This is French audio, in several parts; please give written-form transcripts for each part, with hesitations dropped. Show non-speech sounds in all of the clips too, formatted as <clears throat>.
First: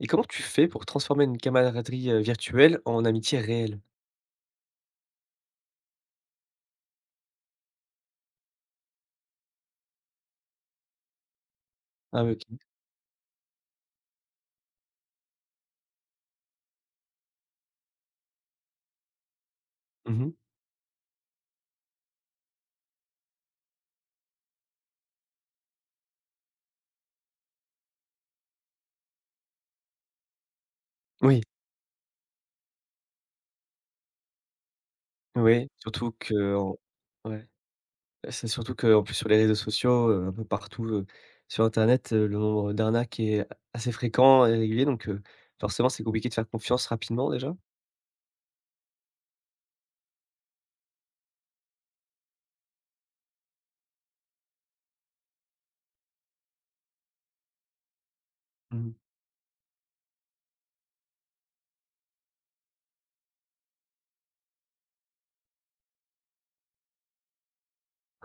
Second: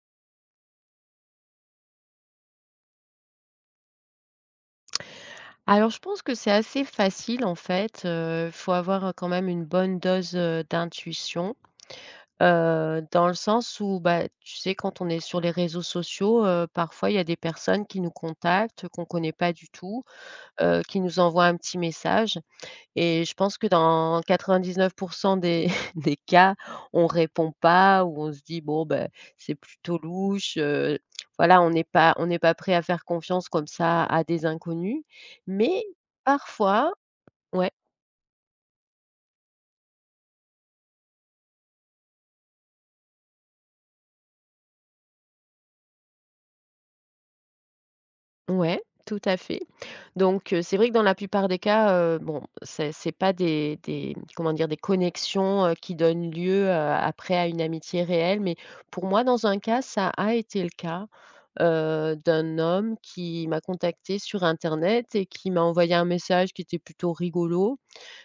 Et comment tu fais pour transformer une camaraderie, virtuelle en amitié réelle? Alors je pense que c'est assez facile en fait, il faut avoir, quand même une bonne dose, d'intuition, Ah OK. Dans le sens où, bah, tu sais quand on est sur les réseaux sociaux, parfois il y a des personnes qui nous contactent, qu'on ne connaît pas du tout, Mmh. Qui nous envoient un petit message. Et je pense que dans 99 des <laughs> des cas, on répond pas ou on se dit: «Bon, ben c'est plutôt louche», Oui, voilà, on n'est pas prêt à faire confiance comme ça à des inconnus. oui, Mais surtout qu'en parfois, ouais, ouais, bah, c'est surtout que en plus sur les réseaux sociaux, un peu partout, sur internet, le nombre d'arnaques est assez fréquent et régulier donc forcément c'est compliqué de faire confiance rapidement déjà. ouais, tout à fait. Donc c'est vrai que dans la plupart des cas, bon, c'est pas des comment dire? Des connexions, qui donnent lieu, après à une amitié réelle, mais Mmh. pour moi, dans un cas, ça a été le cas. D'un homme qui m'a contactée sur internet et qui m'a envoyé un message qui était plutôt rigolo.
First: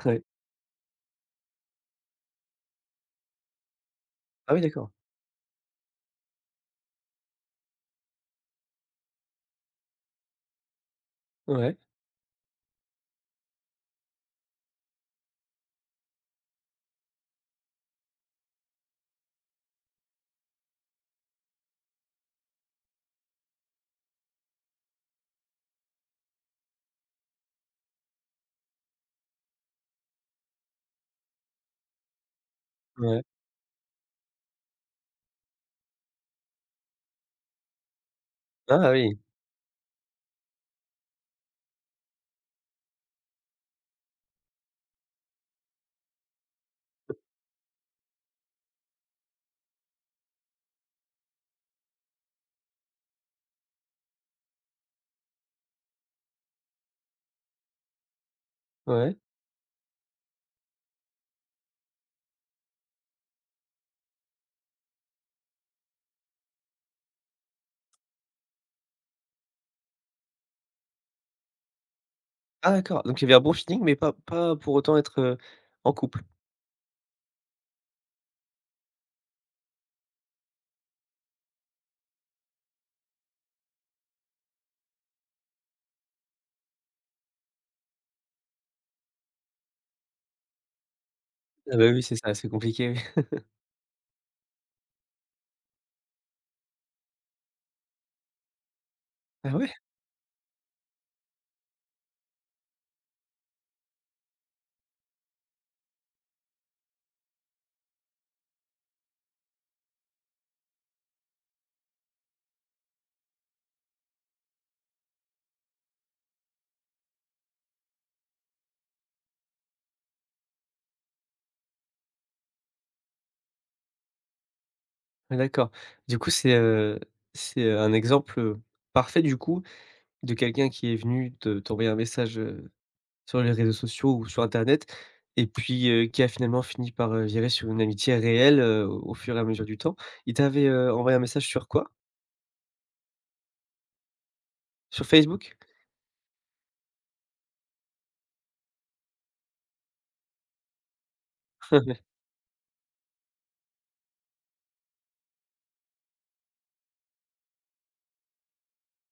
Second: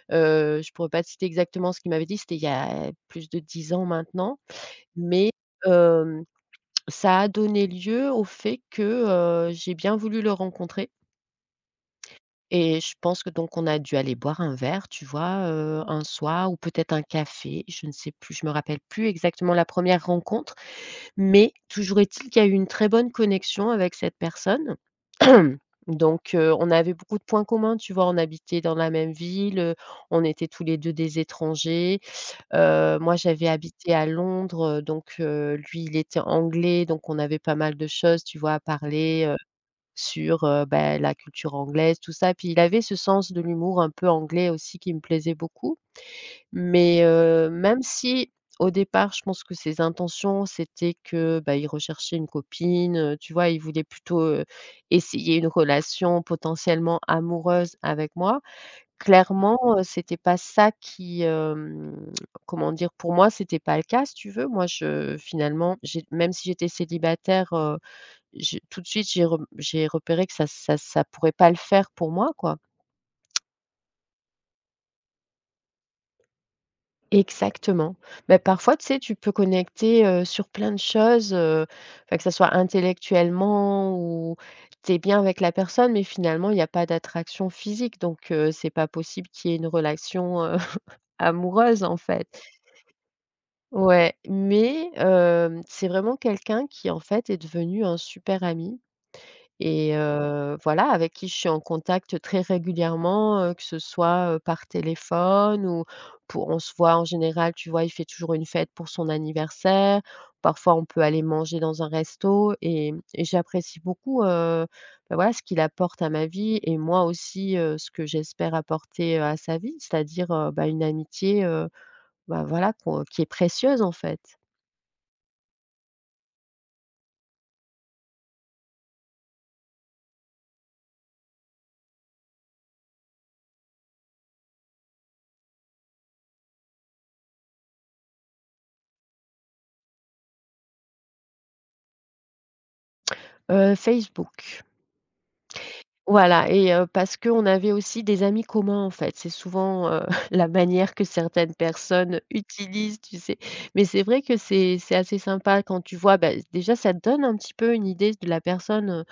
Ouais. Je pourrais pas te citer exactement ce qu'il m'avait dit, c'était il y a plus de 10 ans maintenant, Ah oui d'accord. mais hem, ça a donné lieu au fait que, j'ai bien voulu le rencontrer. Ouais, Et je pense que donc on a dû aller boire un verre, tu vois, un soir ou peut-être un café, je ne sais plus, je me rappelle plus exactement la première rencontre, mais toujours est-il qu'il y a eu une très bonne connexion avec cette personne. <clears throat> Donc, on avait beaucoup de points communs, tu vois? On habitait dans la même ville, on était tous les 2 des étrangers. Moi, ouais. j'avais habité à Londres, donc lui, il était anglais, donc on avait pas mal de choses, tu vois, à Ah oui, parler, sur, bah, la culture anglaise, tout ça. Puis il avait ce sens de l'humour un peu anglais aussi qui me plaisait beaucoup. Mais même si au départ, je pense que ses intentions, c'était que, bah, il recherchait une copine, tu vois? Il voulait plutôt, essayer une relation potentiellement amoureuse avec moi. ouais. Clairement, c'était pas ça qui, <tsk> comment dire? Pour moi, c'était pas le cas, si tu veux. Moi, je finalement, j'ai même si j'étais célibataire, j'ai tout de suite, j'ai repéré que ça pourrait pas le faire pour moi, quoi. Ah d'accord, donc il y avait un bon feeling mais pas pour autant être, en couple? Exactement. Mais parfois, tu sais, tu peux connecter, sur plein de choses, enfin, que ça soit intellectuellement ou tu es bien avec la personne, mais finalement, il n'y a pas d'attraction physique, donc c'est pas possible qu'il y ait une relation, <laughs> Ah amoureuse, bah en oui, c'est fait. ça, c'est compliqué. <laughs> Ouais, mais c'est vraiment quelqu'un qui, en fait, est devenu un super ami. Ah ouais? Et voilà, avec qui je suis en contact très régulièrement, que ce soit, par téléphone ou pour on se voit en général, tu vois? Il fait toujours une fête pour son anniversaire. Parfois, on peut aller manger dans un resto et j'apprécie beaucoup, bah, voilà, ce qu'il apporte à ma vie et moi aussi, ce que j'espère apporter, à sa vie, c'est-à-dire, bah, une amitié, bah, voilà, qu'on qui est précieuse, en fait. Ouais, d'accord. Du coup, c'est, un exemple, parfait du coup de quelqu'un qui est venu te t'envoyer un message, sur les réseaux sociaux ou sur internet et puis, qui a finalement fini par, virer sur une amitié réelle, au fur et à mesure du temps. Il t'avait, envoyé un message sur quoi? Facebook. Sur Facebook? Voilà, et parce qu'on avait aussi des amis communs, en fait. C'est souvent, <laughs> la manière que certaines <laughs> personnes utilisent, tu sais? Mais c'est vrai que c'est assez sympa quand tu vois, bah, déjà, ça te donne un petit peu une idée de la personne,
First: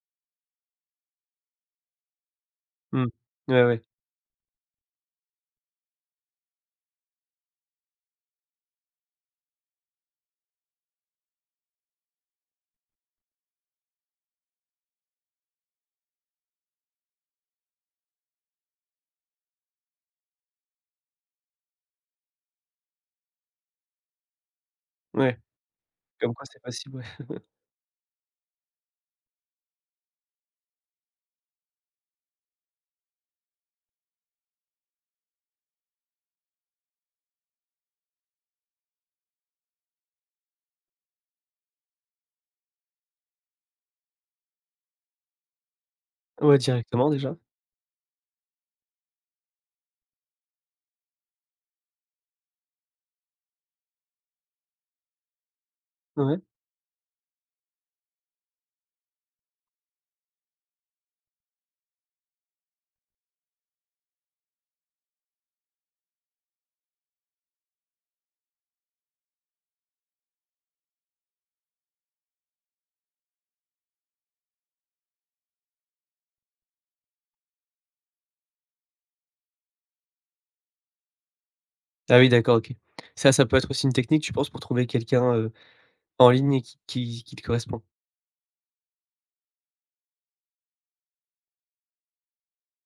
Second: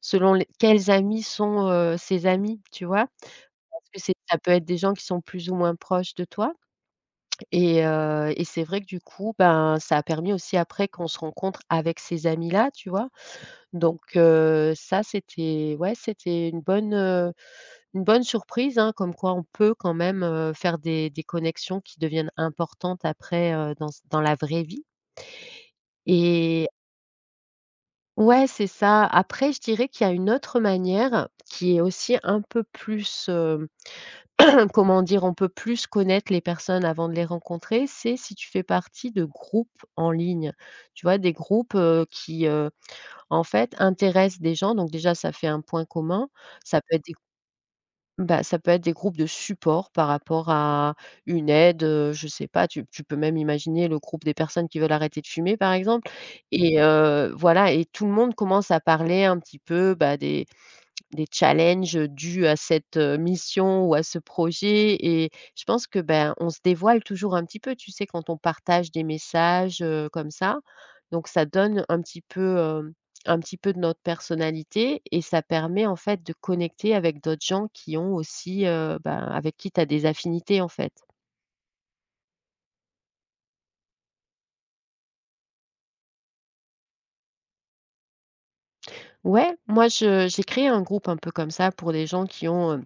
selon les quels amis sont, ses amis, tu Mmh. vois? Ouais, ouais, Parce que c'est ça peut être des gens qui sont plus ou moins proches de toi et c'est vrai que du coup, ben, ça a permis aussi après qu'on se rencontre avec ces amis-là, tu vois? Donc ça, c'était, ouais, c'était une bonne surprise, hein, comme quoi on peut quand même, faire des connexions qui deviennent importantes après, dans la vraie vie, ouais, comme quoi c'est et possible, ouais. ouais, c'est ça. Après, je dirais qu'il y a une autre manière qui est aussi un peu plus, <clears throat> comment dire? On peut plus connaître les personnes avant de les rencontrer, c'est si tu fais partie de groupes en ligne. Tu vois? Des groupes, qui, en fait, intéressent des gens, donc déjà ça fait un point commun. Ouais, Ça peut être, directement déjà. bah, ça peut être des groupes de support par rapport à une aide, je sais pas, tu peux même imaginer le groupe des personnes qui veulent arrêter de fumer, par exemple, Ouais. et voilà, et tout le monde commence à parler un petit peu, bah, des challenges, dus à cette, mission ou à ce projet, et je pense que, ben, on se dévoile toujours un petit peu, tu sais, quand on partage des messages, comme ça. Donc ça donne un petit peu de notre personnalité, et ça permet, en fait, de connecter avec d'autres gens qui ont aussi, ben, avec qui tu as des affinités, en fait. Ah oui, d'accord, OK. Ça peut être aussi une technique, tu penses, pour trouver quelqu'un, en ligne et qui te correspond? Ouais, moi je j'ai créé un groupe un peu comme ça pour des gens qui ont,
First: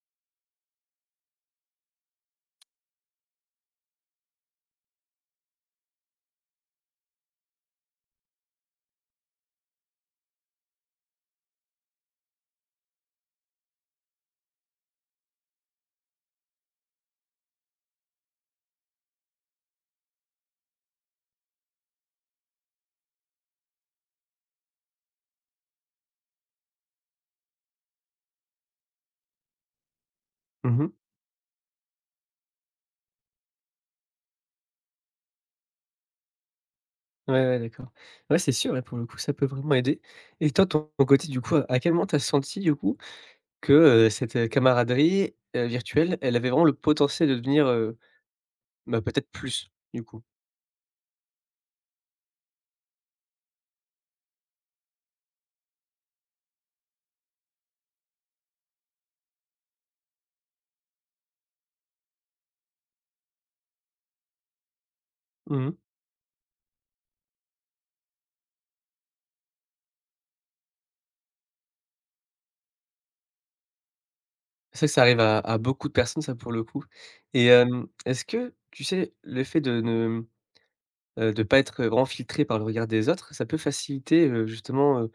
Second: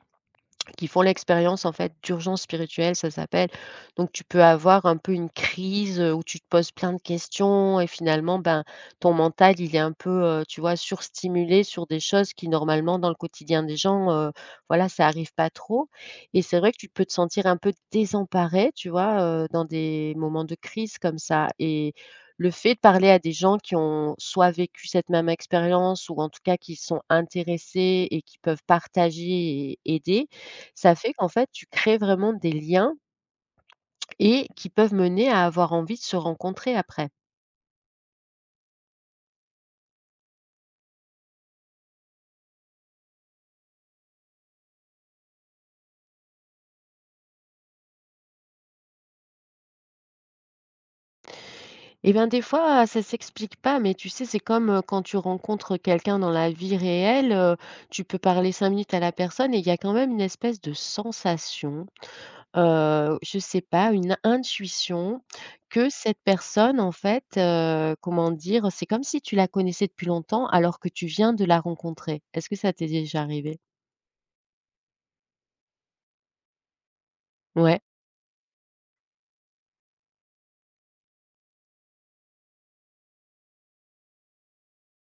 qui font l'expérience en fait d'urgence spirituelle, ça s'appelle. Donc tu peux avoir un peu une crise, où tu te poses plein de questions et finalement, ben, ton mental, il est un peu, tu vois, surstimulé sur des choses qui normalement dans le quotidien des gens, voilà, ça arrive pas trop, et c'est vrai que tu peux te sentir un peu désemparé, tu vois, dans des moments de crise comme ça, et le fait de parler à des gens qui ont soit vécu cette même expérience ou en tout cas qui sont intéressés et qui peuvent partager et aider, Mmh. ça fait qu'en fait, tu crées vraiment des liens et qui peuvent mener à avoir envie de se rencontrer après. Ouais, ouais, d'accord. Ouais, c'est sûr, ouais, pour le coup, ça peut vraiment aider. Et toi, ton côté, du coup, à quel moment tu as senti, du coup, que, cette, camaraderie, virtuelle, elle avait vraiment le potentiel de devenir, bah, peut-être plus, du coup? Eh bien, des fois, ça s'explique pas, mais tu sais, c'est comme, quand tu rencontres quelqu'un dans la vie réelle, tu peux parler 5 minutes à la personne et il y a quand même une espèce de sensation, je sais pas, une intuition Mmh. que cette personne, en fait, comment dire? C'est comme si tu la connaissais depuis longtemps alors que tu viens de la rencontrer. Est-ce que ça t'est déjà arrivé? C'est vrai que ça arrive à beaucoup de personnes, ça, pour le coup. Et Ouais. Est-ce que, tu sais, le fait de ne, de pas être, vraiment filtré par le regard des autres, ça peut faciliter, justement,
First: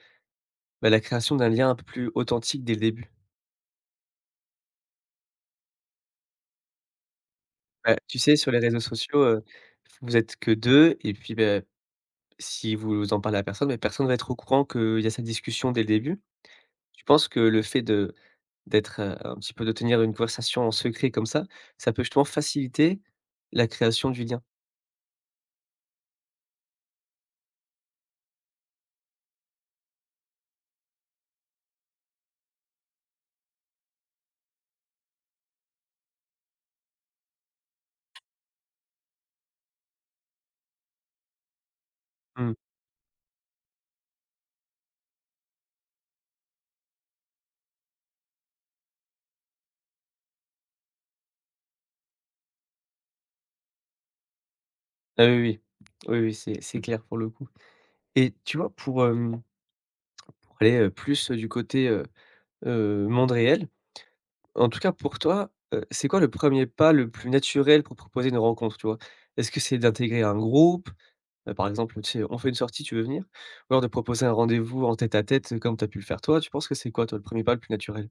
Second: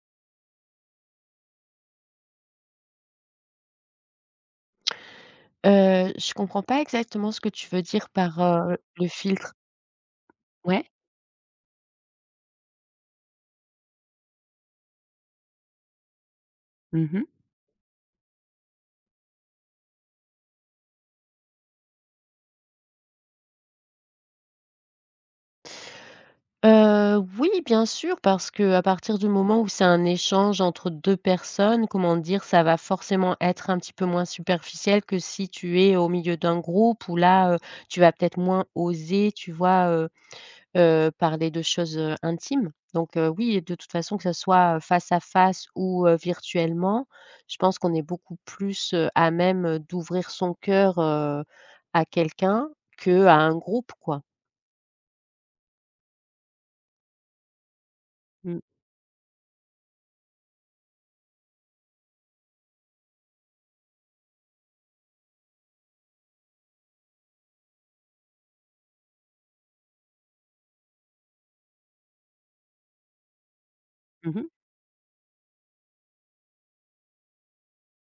bah, la création d'un lien un peu plus authentique dès le début? Je comprends pas exactement ce que tu veux Bah, dire tu sais, par, sur les réseaux le sociaux, filtre. vous êtes que Ouais? deux, et puis, beh, si vous en parlez à personne, mais personne va être au courant qu'il y a cette discussion dès le début? Tu Mmh mh. penses que le fait de un petit peu de tenir une conversation en secret comme ça peut justement faciliter la création du lien? Oui, bien sûr, parce qu'à partir du moment où c'est un échange entre 2 personnes, comment dire? Ça va forcément être un petit peu moins superficiel que si tu es au milieu d'un groupe où là, tu vas peut-être moins oser, tu vois? Parler de choses, Mmh. intimes. Donc oui, de toute façon, que ça soit, face à face ou virtuellement, je pense qu'on est beaucoup plus, à même, d'ouvrir son cœur, à quelqu'un que à un groupe, quoi. Ah oui, oui. Oui, oui, c'est clair pour le coup et tu Mmh. vois, pour, pour aller, plus du côté, monde réel, en tout cas pour toi, c'est quoi le premier pas le plus naturel pour proposer une rencontre, tu vois? Est-ce que c'est d'intégrer un groupe? Par exemple, tu sais, on fait une sortie, tu veux venir? Ou alors de proposer un Mmh, rendez-vous en tête-à-tête, comme tu as pu le faire toi, tu penses que c'est quoi toi, le premier pas le plus naturel?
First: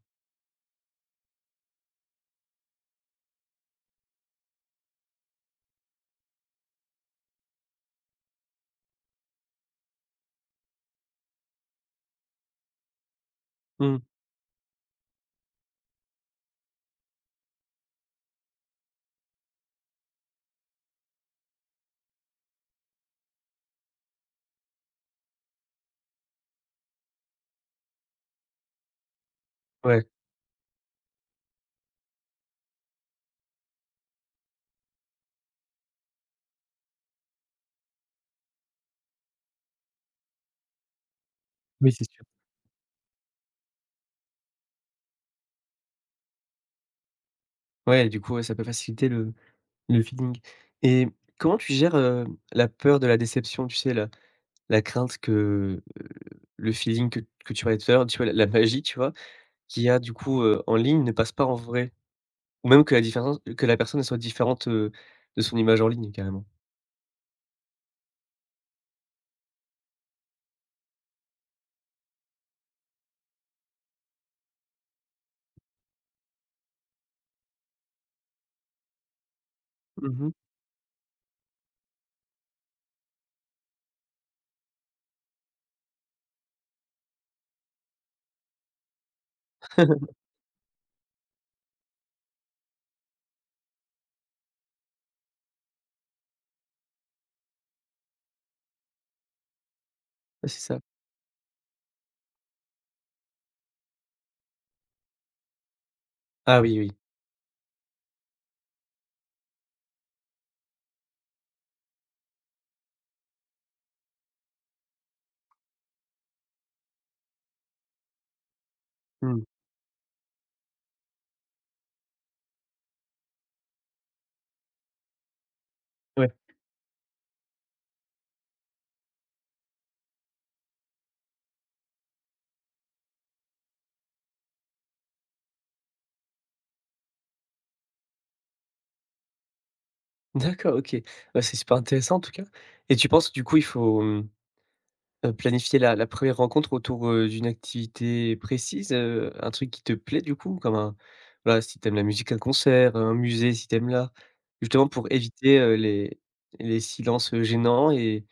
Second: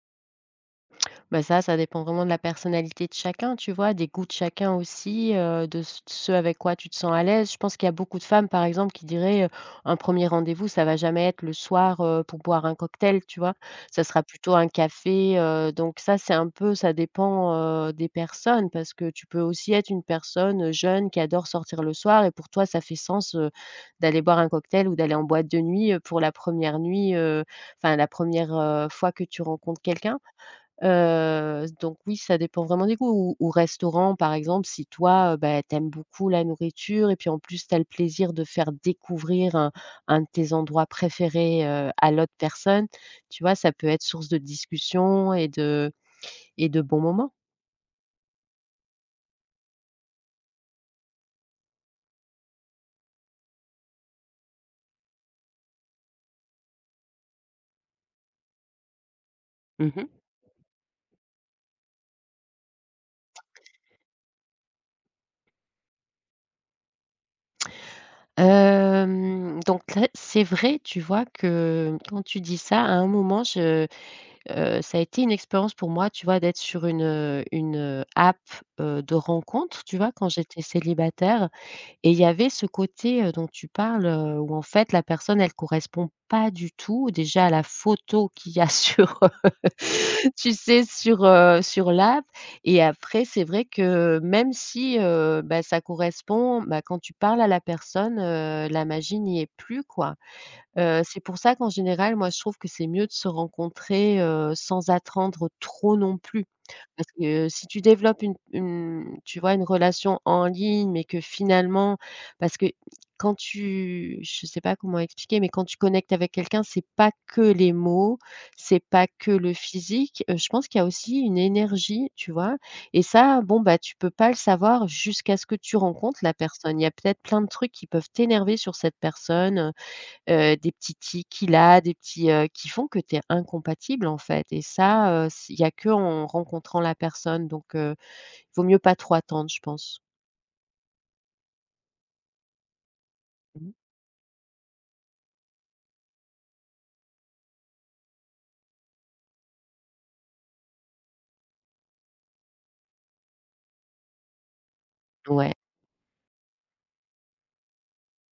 bah, ça dépend vraiment de la personnalité de chacun, tu vois? Des goûts de chacun aussi, de c ce avec quoi tu te sens à l'aise. Je pense qu'il y a beaucoup de femmes, par exemple, qui diraient, un premier rendez-vous, ça va jamais être le soir, pour boire un cocktail», tu vois? Mmh. Ça sera plutôt un café, donc ça, c'est un peu, ça dépend, des personnes, parce que tu peux aussi être une personne jeune qui adore sortir le soir et pour toi, ça fait sens, d'aller boire un cocktail ou d'aller en boîte de nuit, pour la première nuit, enfin la première re fois que tu rencontres Ouais. quelqu'un. Donc oui, ça dépend vraiment des goûts. Ou restaurant, par exemple, si toi, bah, tu beaucoup la nourriture, et puis, en plus, tu as le plaisir de faire découvrir un de tes endroits préférés, Oui, c'est à sûr. l'autre personne, tu vois? Ça peut être source de discussion et de bons moments. Ouais, du coup, ouais, ça peut faciliter le feeling. Et comment tu gères, la peur de la déception? Tu sais, la la crainte heu, le feeling que tu parlais tout à l'heure, tu vois, la la magie, tu vois, qu'il y Mmh a mh. du coup, en ligne ne passe pas en vrai ou même que la différence que la personne elle soit différente, de son image en ligne carrément. Donc là, c'est vrai, tu vois, que quand tu dis ça, à un moment, je ça a été une expérience pour moi, tu vois, d'être sur une app, de rencontre, tu vois, quand Mmh. j'étais célibataire. Et il y avait ce côté, dont tu parles, où en fait la personne elle correspond pas du tout déjà à la photo qu'il y a <laughs> sur, <laughs> <laughs> tu sais, sur l'app, et après c'est vrai que même si, bah, ça correspond, bah, quand tu parles à la personne, la magie n'y est plus, quoi. C'est ça. C'est pour ça qu'en général moi je trouve que c'est mieux de se rencontrer, sans attendre trop non plus. Ah oui, oui. Parce que si tu développes une tu vois, une relation en ligne, mais que finalement parce que quand tu je sais pas comment expliquer, mais quand tu connectes avec quelqu'un, c'est pas que les mots, c'est pas que Mmh. le physique, je pense qu'il y a aussi une énergie, tu vois? Et ça, bon, bah, tu peux pas le savoir jusqu'à ce que tu rencontres Ouais. la personne. Il y a peut-être plein de trucs qui peuvent t'énerver sur cette personne, des petits tics qu'il a, des petits, qui font que tu es incompatible en fait et ça, s il y a que en rencontrant la personne donc il vaut mieux pas trop attendre je pense. D'accord, OK. Bah, c'est super intéressant en tout cas et tu penses du coup il Mmh. faut, planifier la la première rencontre autour, d'une activité précise, un truc qui te plaît du coup? Comme un voilà, si t'aimes la musique, un concert, un musée si t'aimes aimes l'art, justement pour Ouais. éviter, les silences, gênants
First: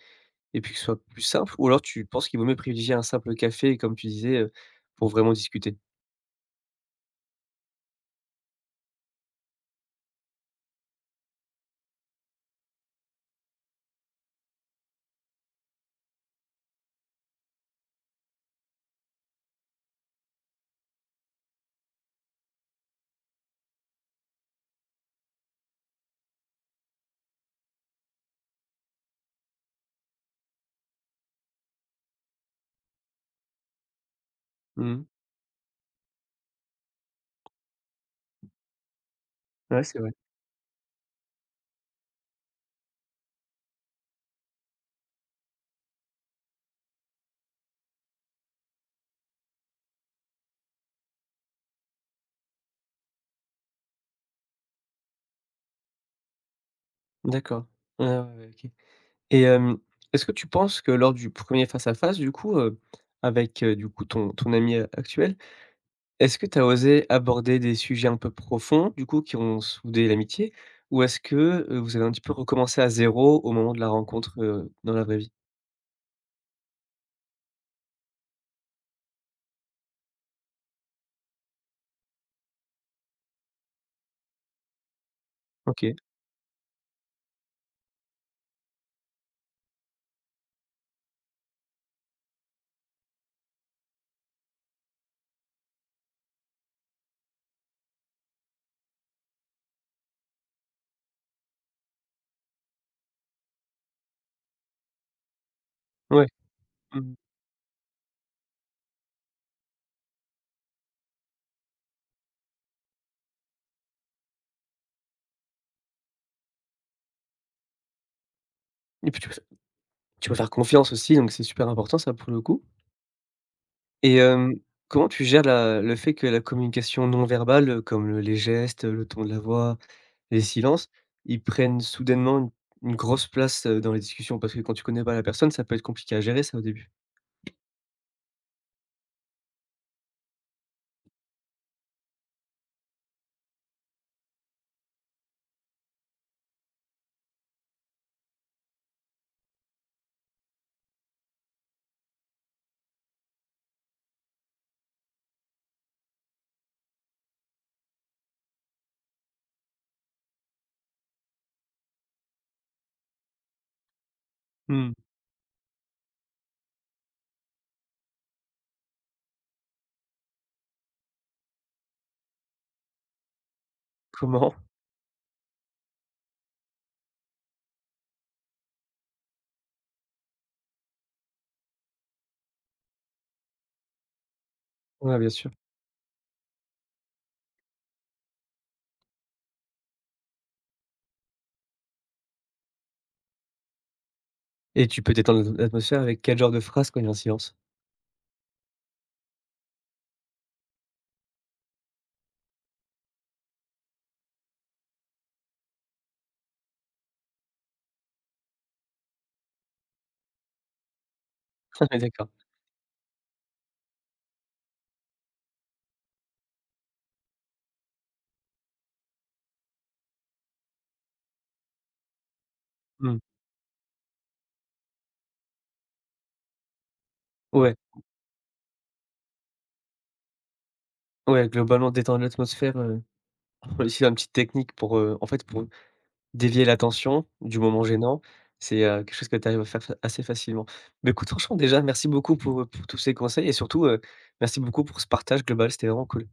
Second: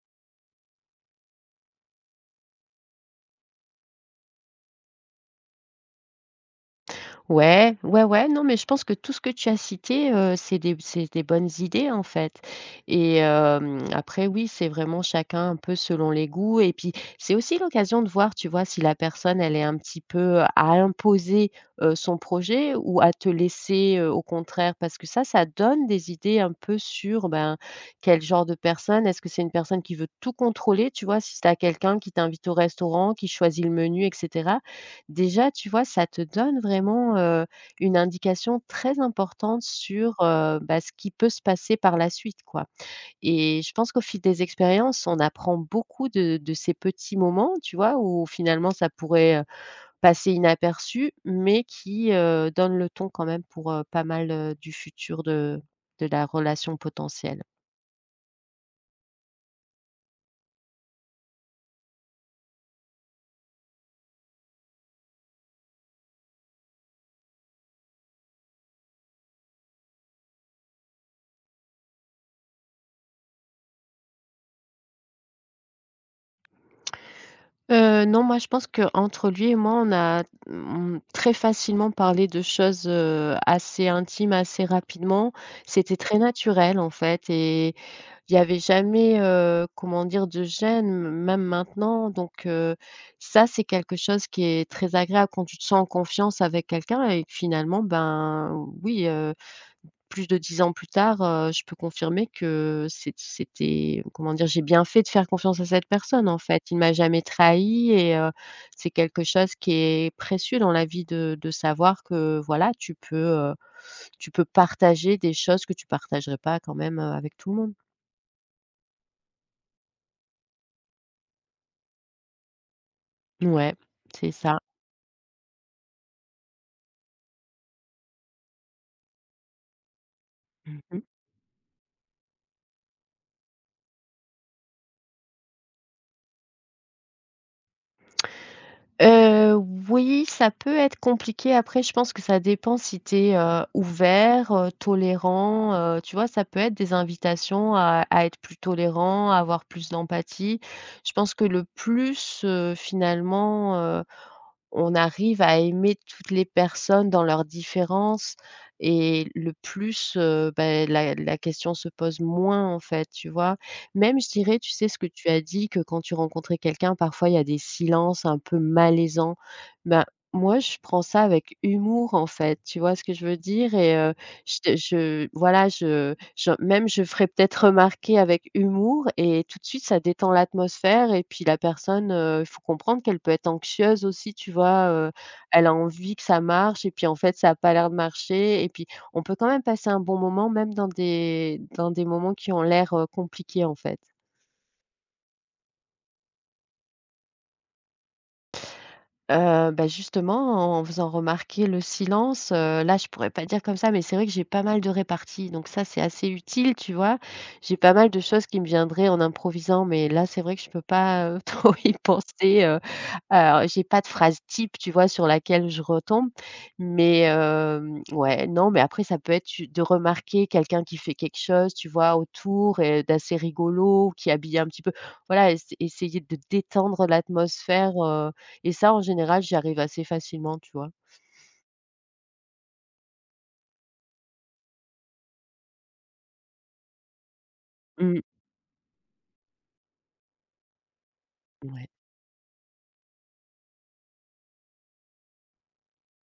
et puis que ce soit plus simple? Ou alors tu penses qu'il vaut mieux privilégier un simple café comme tu disais, pour vraiment discuter? Ouais, ouais, ouais, non, mais je pense que tout ce que tu as cité, c'est des bonnes idées, en fait et après oui, c'est vraiment chacun un peu selon les goûts et puis c'est aussi l'occasion de voir, tu vois, si la personne elle est un petit peu à imposer, son projet ou à te laisser, au contraire parce que ça donne des idées un peu sur, ben, quel genre de personne. Est-ce que c'est une personne qui veut tout contrôler, tu vois? Si tu as quelqu'un qui t'invite au restaurant, qui choisit le menu et cetera. Mhm. Déjà, tu vois, ça te donne vraiment, une indication très importante Ouais, c'est vrai. sur, bah, ce qui peut se passer par la suite, quoi. Et je pense qu'au fil des expériences, on apprend beaucoup de ces petits moments, tu vois, où finalement ça pourrait, passer inaperçu, mais qui, donnent le ton quand même pour, pas mal, du futur de la relation potentielle. D'accord. Ouais, ouais, ouais, OK. Et est-ce que tu penses que lors du premier face à face du coup, avec, du coup ton ami a actuel, est-ce que tu as osé aborder des sujets un peu profonds du coup qui ont soudé l'amitié? Ou est-ce que, vous avez un petit peu recommencé à zéro au moment de la rencontre, dans la vraie vie? Non, moi, je pense qu'entre lui et moi, on a on très facilement parlé de choses, assez intimes, assez rapidement. OK, C'était très naturel, en fait. Et il y avait jamais, comment dire, de gêne, même maintenant. Donc ça, c'est quelque chose qui est très agréable quand tu te sens en confiance avec quelqu'un et que finalement, ben, oui, heu, plus de 10 ans plus tard, je peux confirmer que c'était comment dire? J'ai bien fait de faire confiance à cette ouais. personne, en fait. Il ne m'a Mmh. jamais trahi et c'est quelque chose qui est précieux dans la vie de savoir que, voilà, tu peux partager des choses que tu partagerais pas quand même, avec tout le monde. Et puis tu peux faire confiance aussi, donc c'est super important ça pour le coup. Ouais, Et c'est ça. comment tu gères la le fait que la communication non verbale, comme, les gestes, le ton de la voix, les silences, Mmh. ils prennent soudainement une grosse place, dans les discussions parce que quand tu connais pas la personne, ça peut être compliqué à gérer ça au début. Heu, oui, ça peut être compliqué. Après, je pense que ça dépend si tu es, ouvert, tolérant, tu vois? Ça peut être des invitations à être plus tolérant, à avoir plus d'empathie. Je pense que le plus, finalement, on arrive à aimer toutes les personnes dans leurs différences et le plus, beh, la question se pose moins, en fait, tu vois? Même je dirais, tu sais Mmh. ce que tu as dit, que quand tu rencontrais quelqu'un, parfois il y a des silences un peu malaisants. Ben, moi, je prends ça avec humour, en fait, tu vois ce que je veux dire? Et Comment? je voilà, je même je ferai peut-être remarquer avec humour et tout de suite ça détend l'atmosphère et puis la personne, il faut comprendre qu'elle peut être anxieuse aussi, tu vois? Ouais, bien sûr. Elle a envie que ça marche et puis en fait ça a pas l'air de marcher et puis on peut quand même passer un bon moment même dans des moments qui ont l'air, compliqués en fait. Et tu peux détendre l'atmosphère avec quel genre de phrase quand il y a un silence? Bah, justement, en faisant remarquer le silence, là, je pourrais pas dire comme ça, mais c'est vrai que j'ai pas mal de réparties, donc ça, c'est assez utile, tu vois? J'ai pas mal de choses qui me viendraient en improvisant, mais là, c'est vrai que je peux pas, <laughs> trop Ah y ouais, d'accord. penser, alors j'ai pas de phrase type, tu vois, sur laquelle je retombe, mais ouais, non, mais après ça peut être tu de remarquer quelqu'un qui fait quelque chose, tu vois, autour et Mmh. d'assez rigolo, qui habille un petit peu voilà, essayer de détendre Ouais, l'atmosphère, et ça, en général, j'y arrive assez facilement, tu vois? ouais, globalement détendre l'atmosphère, on utilise une petite technique pour, en fait, pour dévier l'attention du moment Mmh. gênant, c'est, quelque chose que tu arrives à faire fa assez facilement. Mais écoute, franchement, déjà, Ouais. merci beaucoup pour tous ces conseils et surtout, merci beaucoup pour ce partage global, c'était vraiment cool.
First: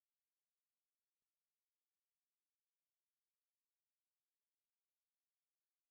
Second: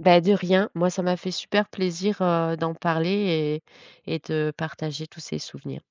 Bah, de rien. Moi, ça m'a fait super plaisir, d'en parler et de partager tous ces souvenirs.